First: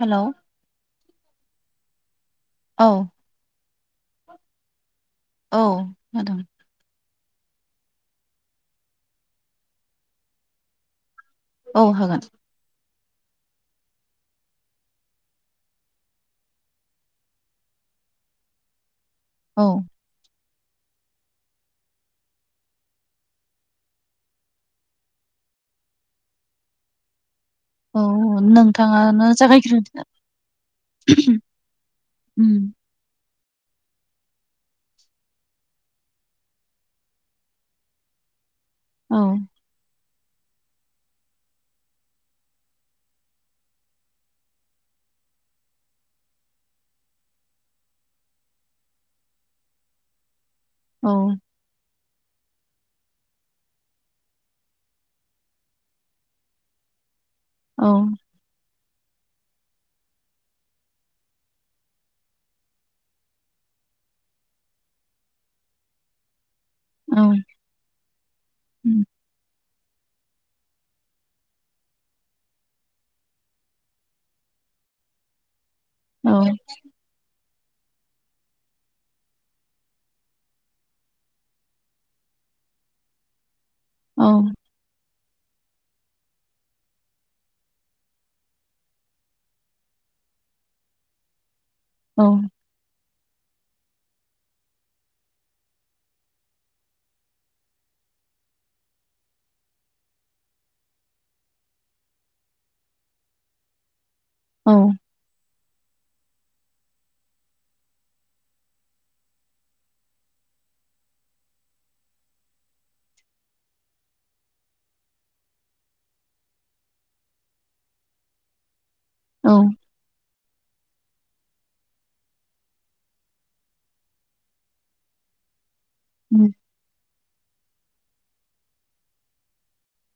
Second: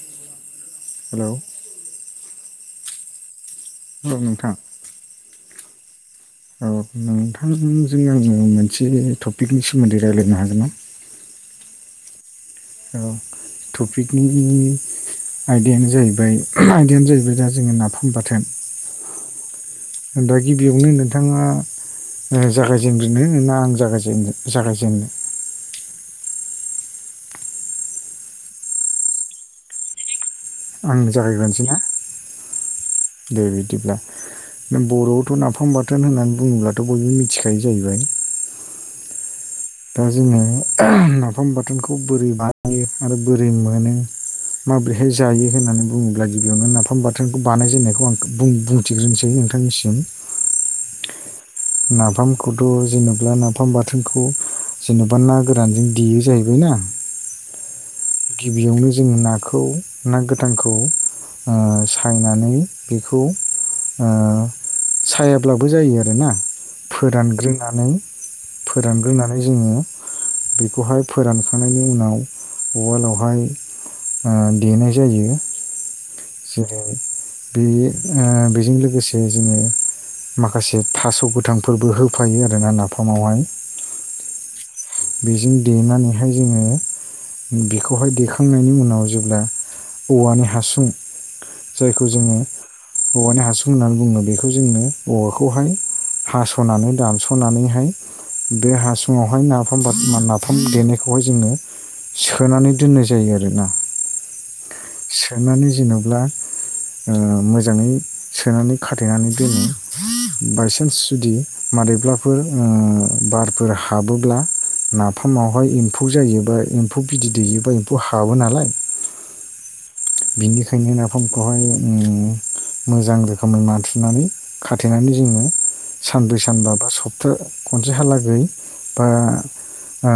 हेल'। Hello औ औ। औ नोंथां। औ। हादों औ नों थांजों आङो मोनसे टपिकनि सोमोन्दै रायलायनो हागोनना? औ हागोन। औ टपिकनि आयदायानो जाहैबाय आयदायानो जाहैबाय दा जोङो नाफाम बाथोन औ। दा गिबियावनो नोंथाङा ओ जागायजेनग्रोनो ना आं जागायजेननो जागायजेननो? औ नोंथाङानो जागायग्रोदो। आंनो जागायग्रोनोसै ना, उम दे बिदिब्ला नों बर'आवथ' नाफाम बाथोन होननानै बुङोब्लाथ' बयबो मिथिखायो जाहैबाय। औ। दा जोङो नाफाम बाथोनखौ बोरै बानायो आरो बोरै मोनो माबोरैहाय जायो होननानै बुङोब्ला गिबियावनो नाफाम बाथोनखौ बानायजेननायखौ आं बुं-बुंथिग्रोनिसै। नोंथांनिसिम औ। नाफामखौथ' जेनेबा नाफाम बाथोनखौ जेनेबा ना गोरानजों देयो जाहैबाय ना? औ। गिबियावनो जोङो नाखौ ना गोथांखौ ओ सायनानै बेखौ ओ सायाब्लाबो जायो आरोना, औ फोरानग्रोनानै फोरानग्रोनानै जोङो बेखौहाय फोरानखांनायनि उनाव उवालावहाय ओ देनाय जायो। औ जेरै बे ओ बेजों लोगोसे जोङो माखासे थास' गोथांफोरबो होफायो आरोना नाफामावहाय औ। बेजों देनानैहाय जोङो बेखौहाय देखांनायनि उनाव जेब्ला औवानि हासुं जायखौ औ जोङो औवानि हासुं होननानै बुङो बेखौ जोंनो औवाखौहाय हास'नानै दानस'नानैहाय बे हासुङावहाय ना नाफाम बा नाफाम देनायखौहाय जोङो सोनानै दोननाय जायो आरोना। सोनानै जेनेब्ला ओ मोजाङै सोनानै खाथेनानै दोनो। बायसान्स जुदि मारैब्लाफोर बारफोर हाबोब्ला नाफामावहाय एम्फौ जायोबा, एम्फौ बिदै दैयोबा, एम्फौ हाबो नालाय औ। बिनिखायनो नाफामखौहाय ओम मोजां रोखोमै नारथुमनानै खाथेनानै जोङो सानब्रै सानबा बा सब था खनसे हालागै ओ ओ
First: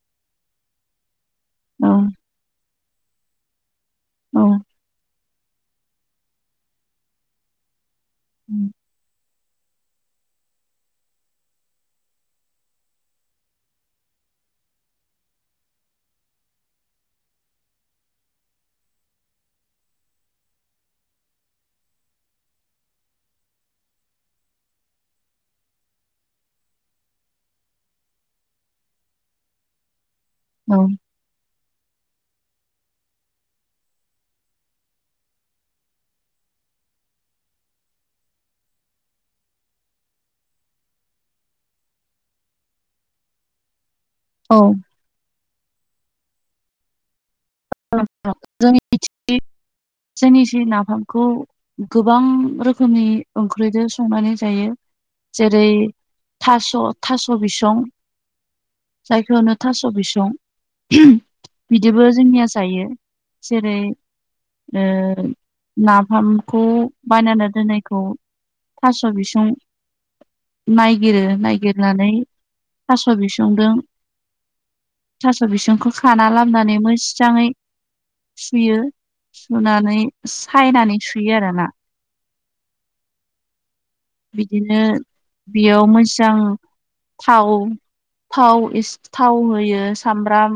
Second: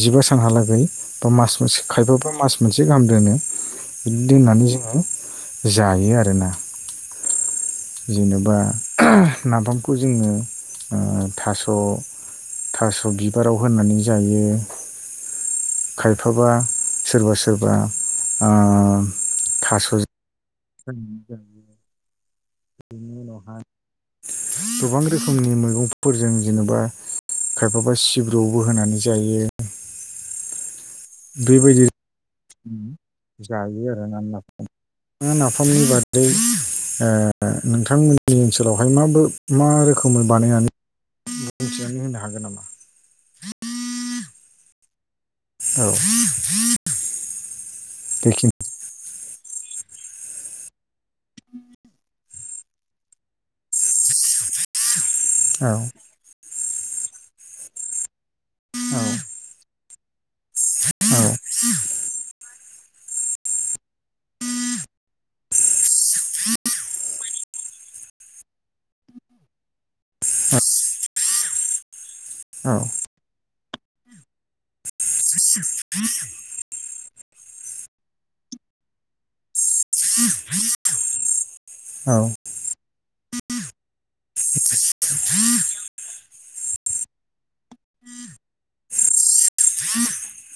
जिबा सानहालागै बा मास मोनसे औ खायफा बा मास मोनसे गाहाम दोनो बिदि दोननानै जोङो जायो आरोना। जेनेबा नाफामखौ जोङो ओ थास' थास' बिबाराव होनानै जायो खायफाबा सोरबा सोरबा ओ थास' [inaudible] बेनि उनावहाय गोबां रोखोमनि मैगंफोरजों जेनेबा खायफाबा सिब्रुबो होनानै जायो औ। बेबायदि जायो आरो [inaudible] नोंथाङा नाफामनि बादै ओ नोंथांमोननि ओनसोलावहाय मा बो मा रोखोमै बानायनानै बुंथिनानै होनो हागोन नामा? औ औ। औ। बेखिनि [inaudible] जोंनि जि नाफामखौ गोबां रो खोमनि ओंख्रिजों संनानै जायो जेरै औ थास' थास' बिसं जायखौ होनो थास' बिसं औ बिदिबो जोंनिया जायो जेरै ओ नाफामखौ बानायना दोननायखौ थास' बिसुं नायगिरो नायगिरनानै औ थास' बिसं दों थास' बिसंखौ खाना लाबोनानै मोजाङै सुयो, सुनानै सायनानै सुयो आरोना। औ बिदिनो बेयाव मोजां थाव थाव एस थाव होयो सामब्राम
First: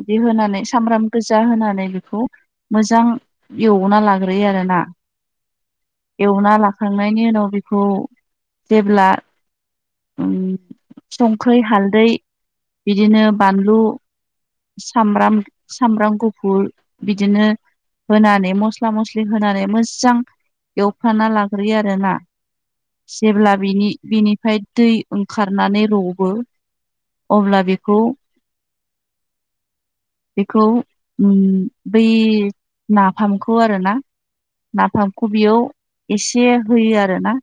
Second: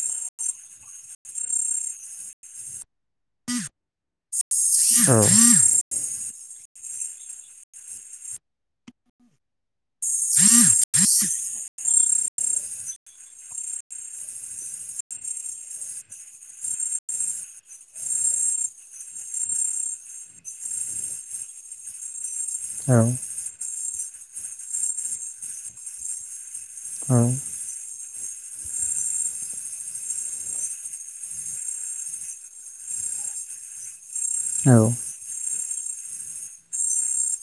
बिदि होनानै सामब्राम गोजा होनानै बेखौ मोजां एवना लाग्रोयो आरो ना? औ। एवना लाखांनायनि उनाव बेखौ जेब्ला ओम संख्रि हालदै बिदिनो बानलु सामब्राम सामब्राम गुफुर बिदिनो होनानै मस्ला मस्लि होनानै मोजां एवफ्राना लाग्रोयो आरोना औ जेब्ला बिनि बिनिफ्राय दै ओंखारनानै रबो अब्ला बेखौ [inaudible] बेखौ उम बै नाफामखौ आरोना। औ नाफामखौ बेयाव एसे होयो आरोना।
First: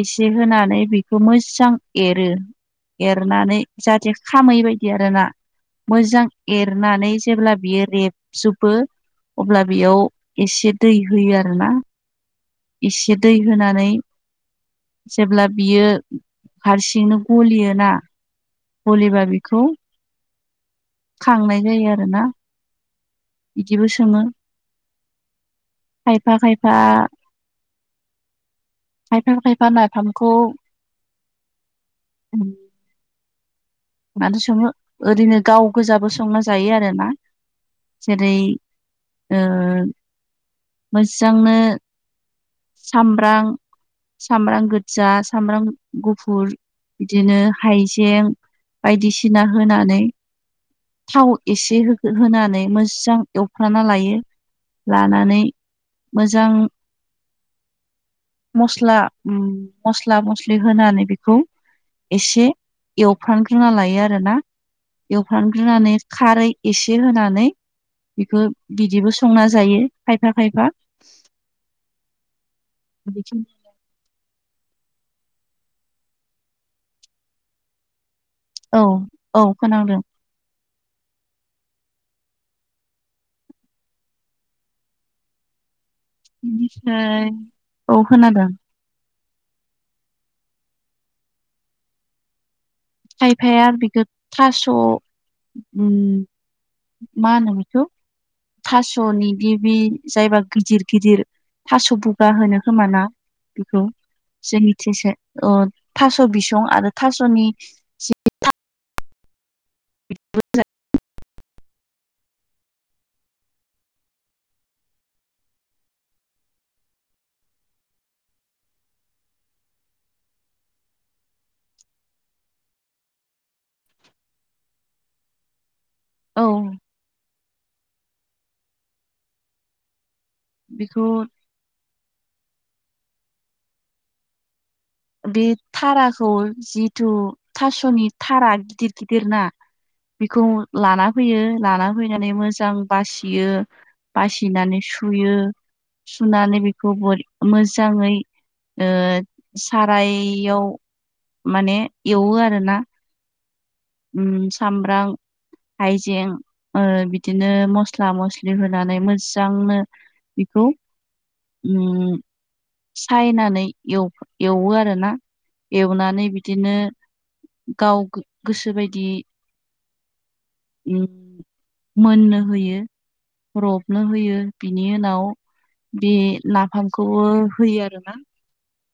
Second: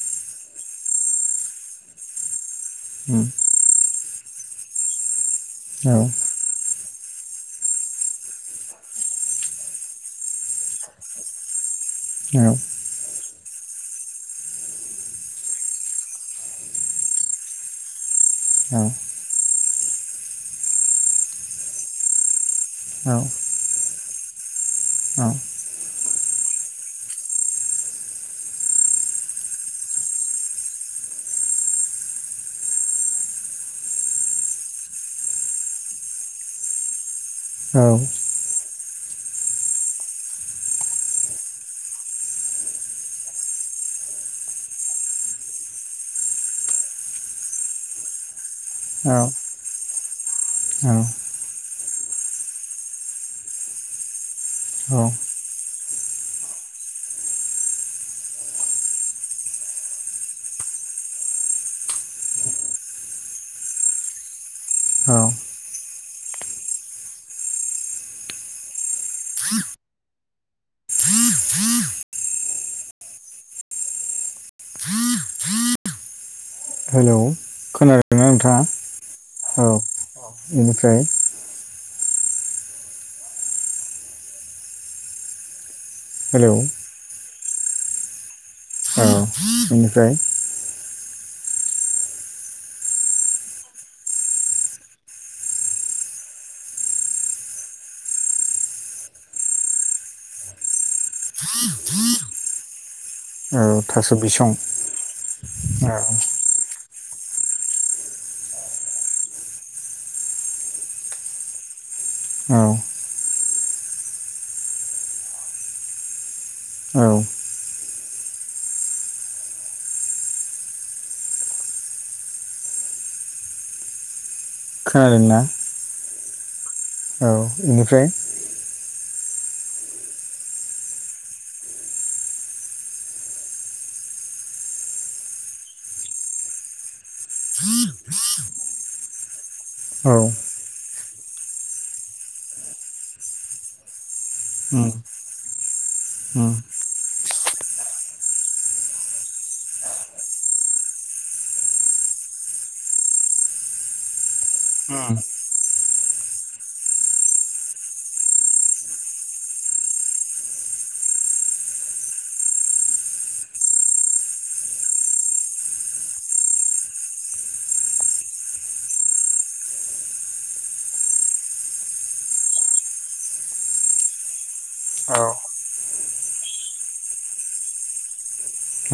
एसे होनानै बेखौ मोजां एरो। एरनानै जाहाथे खामै बदि आरोना औ मोजां एरनानै जेब्ला बियो रेबजुबो। अब्ला बेयाव एसे दै होयो आरोना। औ। से दै होनानै। जेब्ला बियो हारसिंनो गलियोना। गलिबा बिखौ। खांनाय जायो आरोना औ इदिबो सोमो। खायफा-खायफा। खायफा-खायफा नाइफामखौ। [unintelligible] मादो सोङो ओरैनो गाव गोजाबो संना जायो आरोना जेरै। ओ मोसांनो। सामम्रां। सामम्रां गोजा सामम्रां गुफुर बिदिनो हाइजें। बायदिसिना होनानै औ थाव एसे टे होखो होनानै मोजां एवफ्राना लायो लानानै। मोजां। मस्ला ओम मस्ला मस्लि होनानै बेखौ। एसे एवफ्रानग्रोना लायो आरोना। औ एवफ्रानग्रोनानै खारै एसे होनानै। बिखो बिदिबो संना जायो खायफा-खायफा। [inaudible] [unintelligible] हेल'। औ-औ खोनांदों। इनिफ्राय। हेलौ बिफ्राय औ खोनादों। औ बेनिफ्राय। खायफाया बिखो थास' उम। मा होनोबिखौ। थास'नि गिबि जायबा गिदिर-गिदिर थास' बुगा होनो खोमाना। औ बिखौ थास' बिसं जोंनि थेसे अ औ थास' बिसं आरो थास'नि। से [unintelligible] [unintelligible] औ। औ। खोनादोंना। औ। औ इनिफ्राय। बिखौ। बे थाराखौ जिथु थास'नि थारा गिदिर गिदिर ना औ बिखौ लाना फैयो लाना फैनानै मोजां बासियो। बासिनानै उम सुयो उम सुनानै बेखौ बरे मोजाङै ओ साराइयाव माने एवो आरो ना। उ सामब्राम उम हाइजें ओ बिदिनो मस्ला मस्लि होनानै मोजांनो। बेखौ ओम सायनानै एवो आरोना एवनानै बिदिनो गाव गोसो बायदि मोननो होयो। रबनो होयो बिनि औ उनाव बे नाफामखौबो होयो आरोना। औ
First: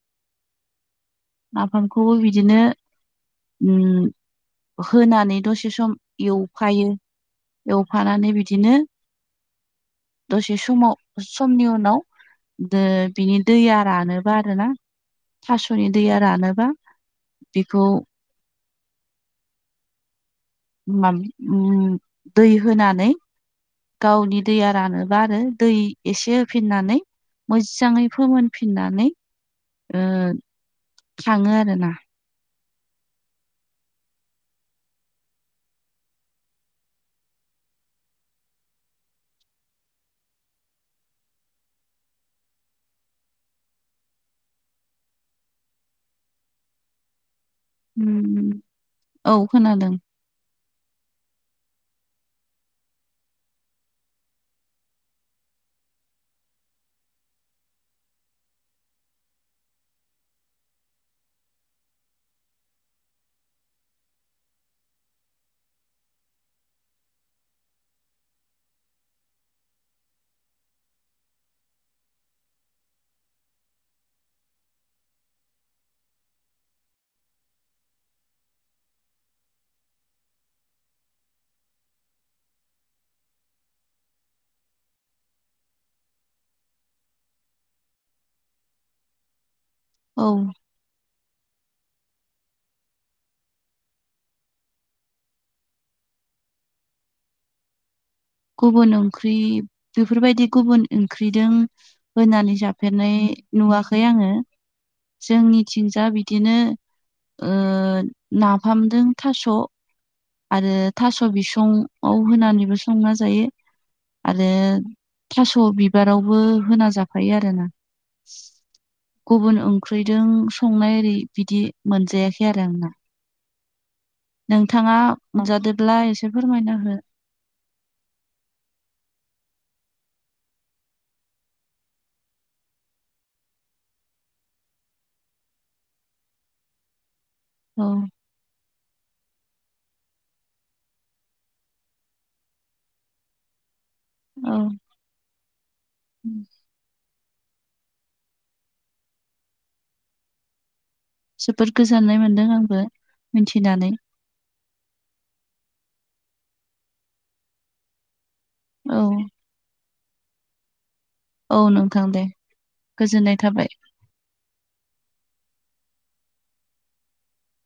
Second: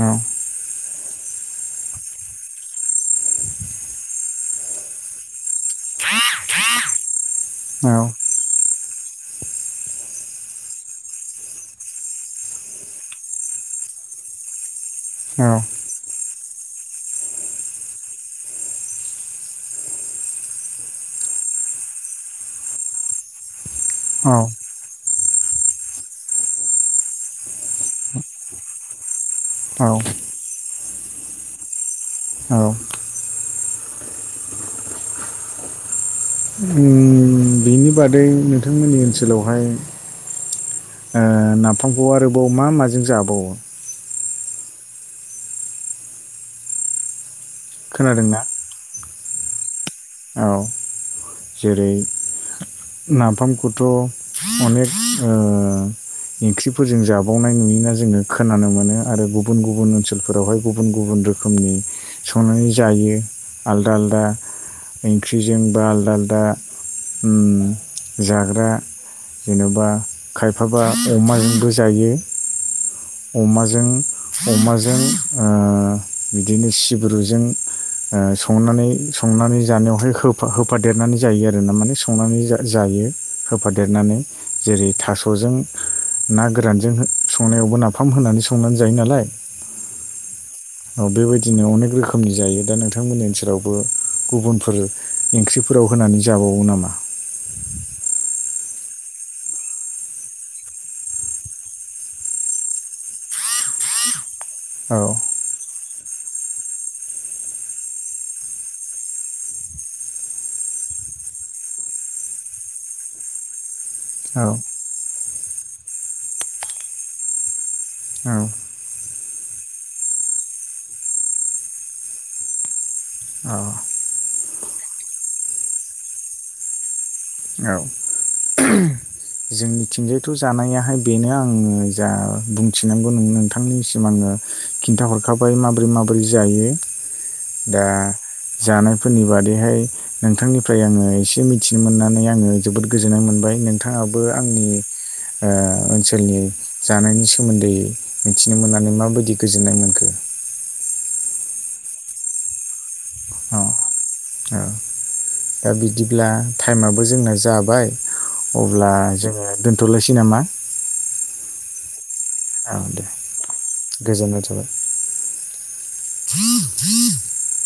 नाफामखौबो बिदिनो होनानै दसे सम एवफायो। एवफानानै बिदिनो दसे समाव समनि उनाव द बिनि दैया रानोबा आरोना। औ थास'नि दैया रानोबा बेखौ मा ऐम दै होनानै गावनि दैया रानोब्ला आरो दै एसे होफिननानै मोजाङै फोमोनफिननानै औ ओ थाङो आरोना। औ बिनि बादै नोंथांमोननि ओनसोलावहाय नाफामखौ आरोबाव मा माजों जाबावो? खोनादों ना? उम औ खोनादों। औ जेरै नाफामखौथ' अनेक ओ ओंख्रिफोरजों जाबावनाय नुयोना जोङो खोनानो मोनो आरो गुबुन गुबुन ओनसोलफोरावहाय गुबुन गुबुन रोखोमनि संनानै जायो आलदा आलदा। ओंख्रिजों बा आलदा आलदा ओम जाग्रा जेन'बा खायफाबा अमाजोंबो जायो। अमाजों अमाजों ओ बिदिनो सिब्रुजों ओ संनानै संनानै जानायावहाय होफादेरनानै जायो आरोना माने संनानै जायो। होफादेरनानै जेरै थास'जों ना गोरानजों संनायावबो नाफाम होनानै संनानै जायो नालाय। औ औ बेबायदिनो अनेक रोखोमनि जायो दा नोंथांमोननि ओनसोलावबो गुबुनफोर ओंख्रिफोराव होनानै जाबावो नामा? गुबुन ओंख्रि बेफोरबायदि गुबुन ओंख्रिजों होनानै जाफेरनाय नुवाखै आङो औ जोंनिथिं। दा बिदिनो ओ नाफामदों थास' आरो थास' बिसं आव होनानैबो संना जायो। औ आरो थास' बिबारावबो होना जाफायो आरोना। औ गुबुन ओंख्रिजों संनाय ओरै बिदि मोनजायाखै आरो आंना। अह नोंथाङा मोनजादोबब्ला एसे फोरमायना हो। औ जोंनिथिंजायथ' जानायाहाय बेनो आङो जा बुंथिनांगौ नोंथांनिसिम आङो खिन्थाहरखाबाय माबोरै माबोरै जायो। औ दा जानायफोरनि बादैहाय नोंथांनिफ्राय आङो एसे मिथिनो मोननानै आङो जोबोद गोजोननाय मोनबाय नोंथां। थाङाबो औ आंनि ओ ओनसोलनि जानायनि सोमोन्दै दै मिथिनो मोननानै माबायदि गोजोन्नाय मोनखो? जोबोद गोजोननाय मोन्दों आंबो। औ मिथिनानै औ। दा बिदिब्ला टाइमाबो जोंना जाबाय। अब्ला औ जोङो दोन थ'लायसै नामा? औ नोंथां दे औ दे गोजोननाय थाबाय गोजोन्नाय थाबाय। [unintelligible]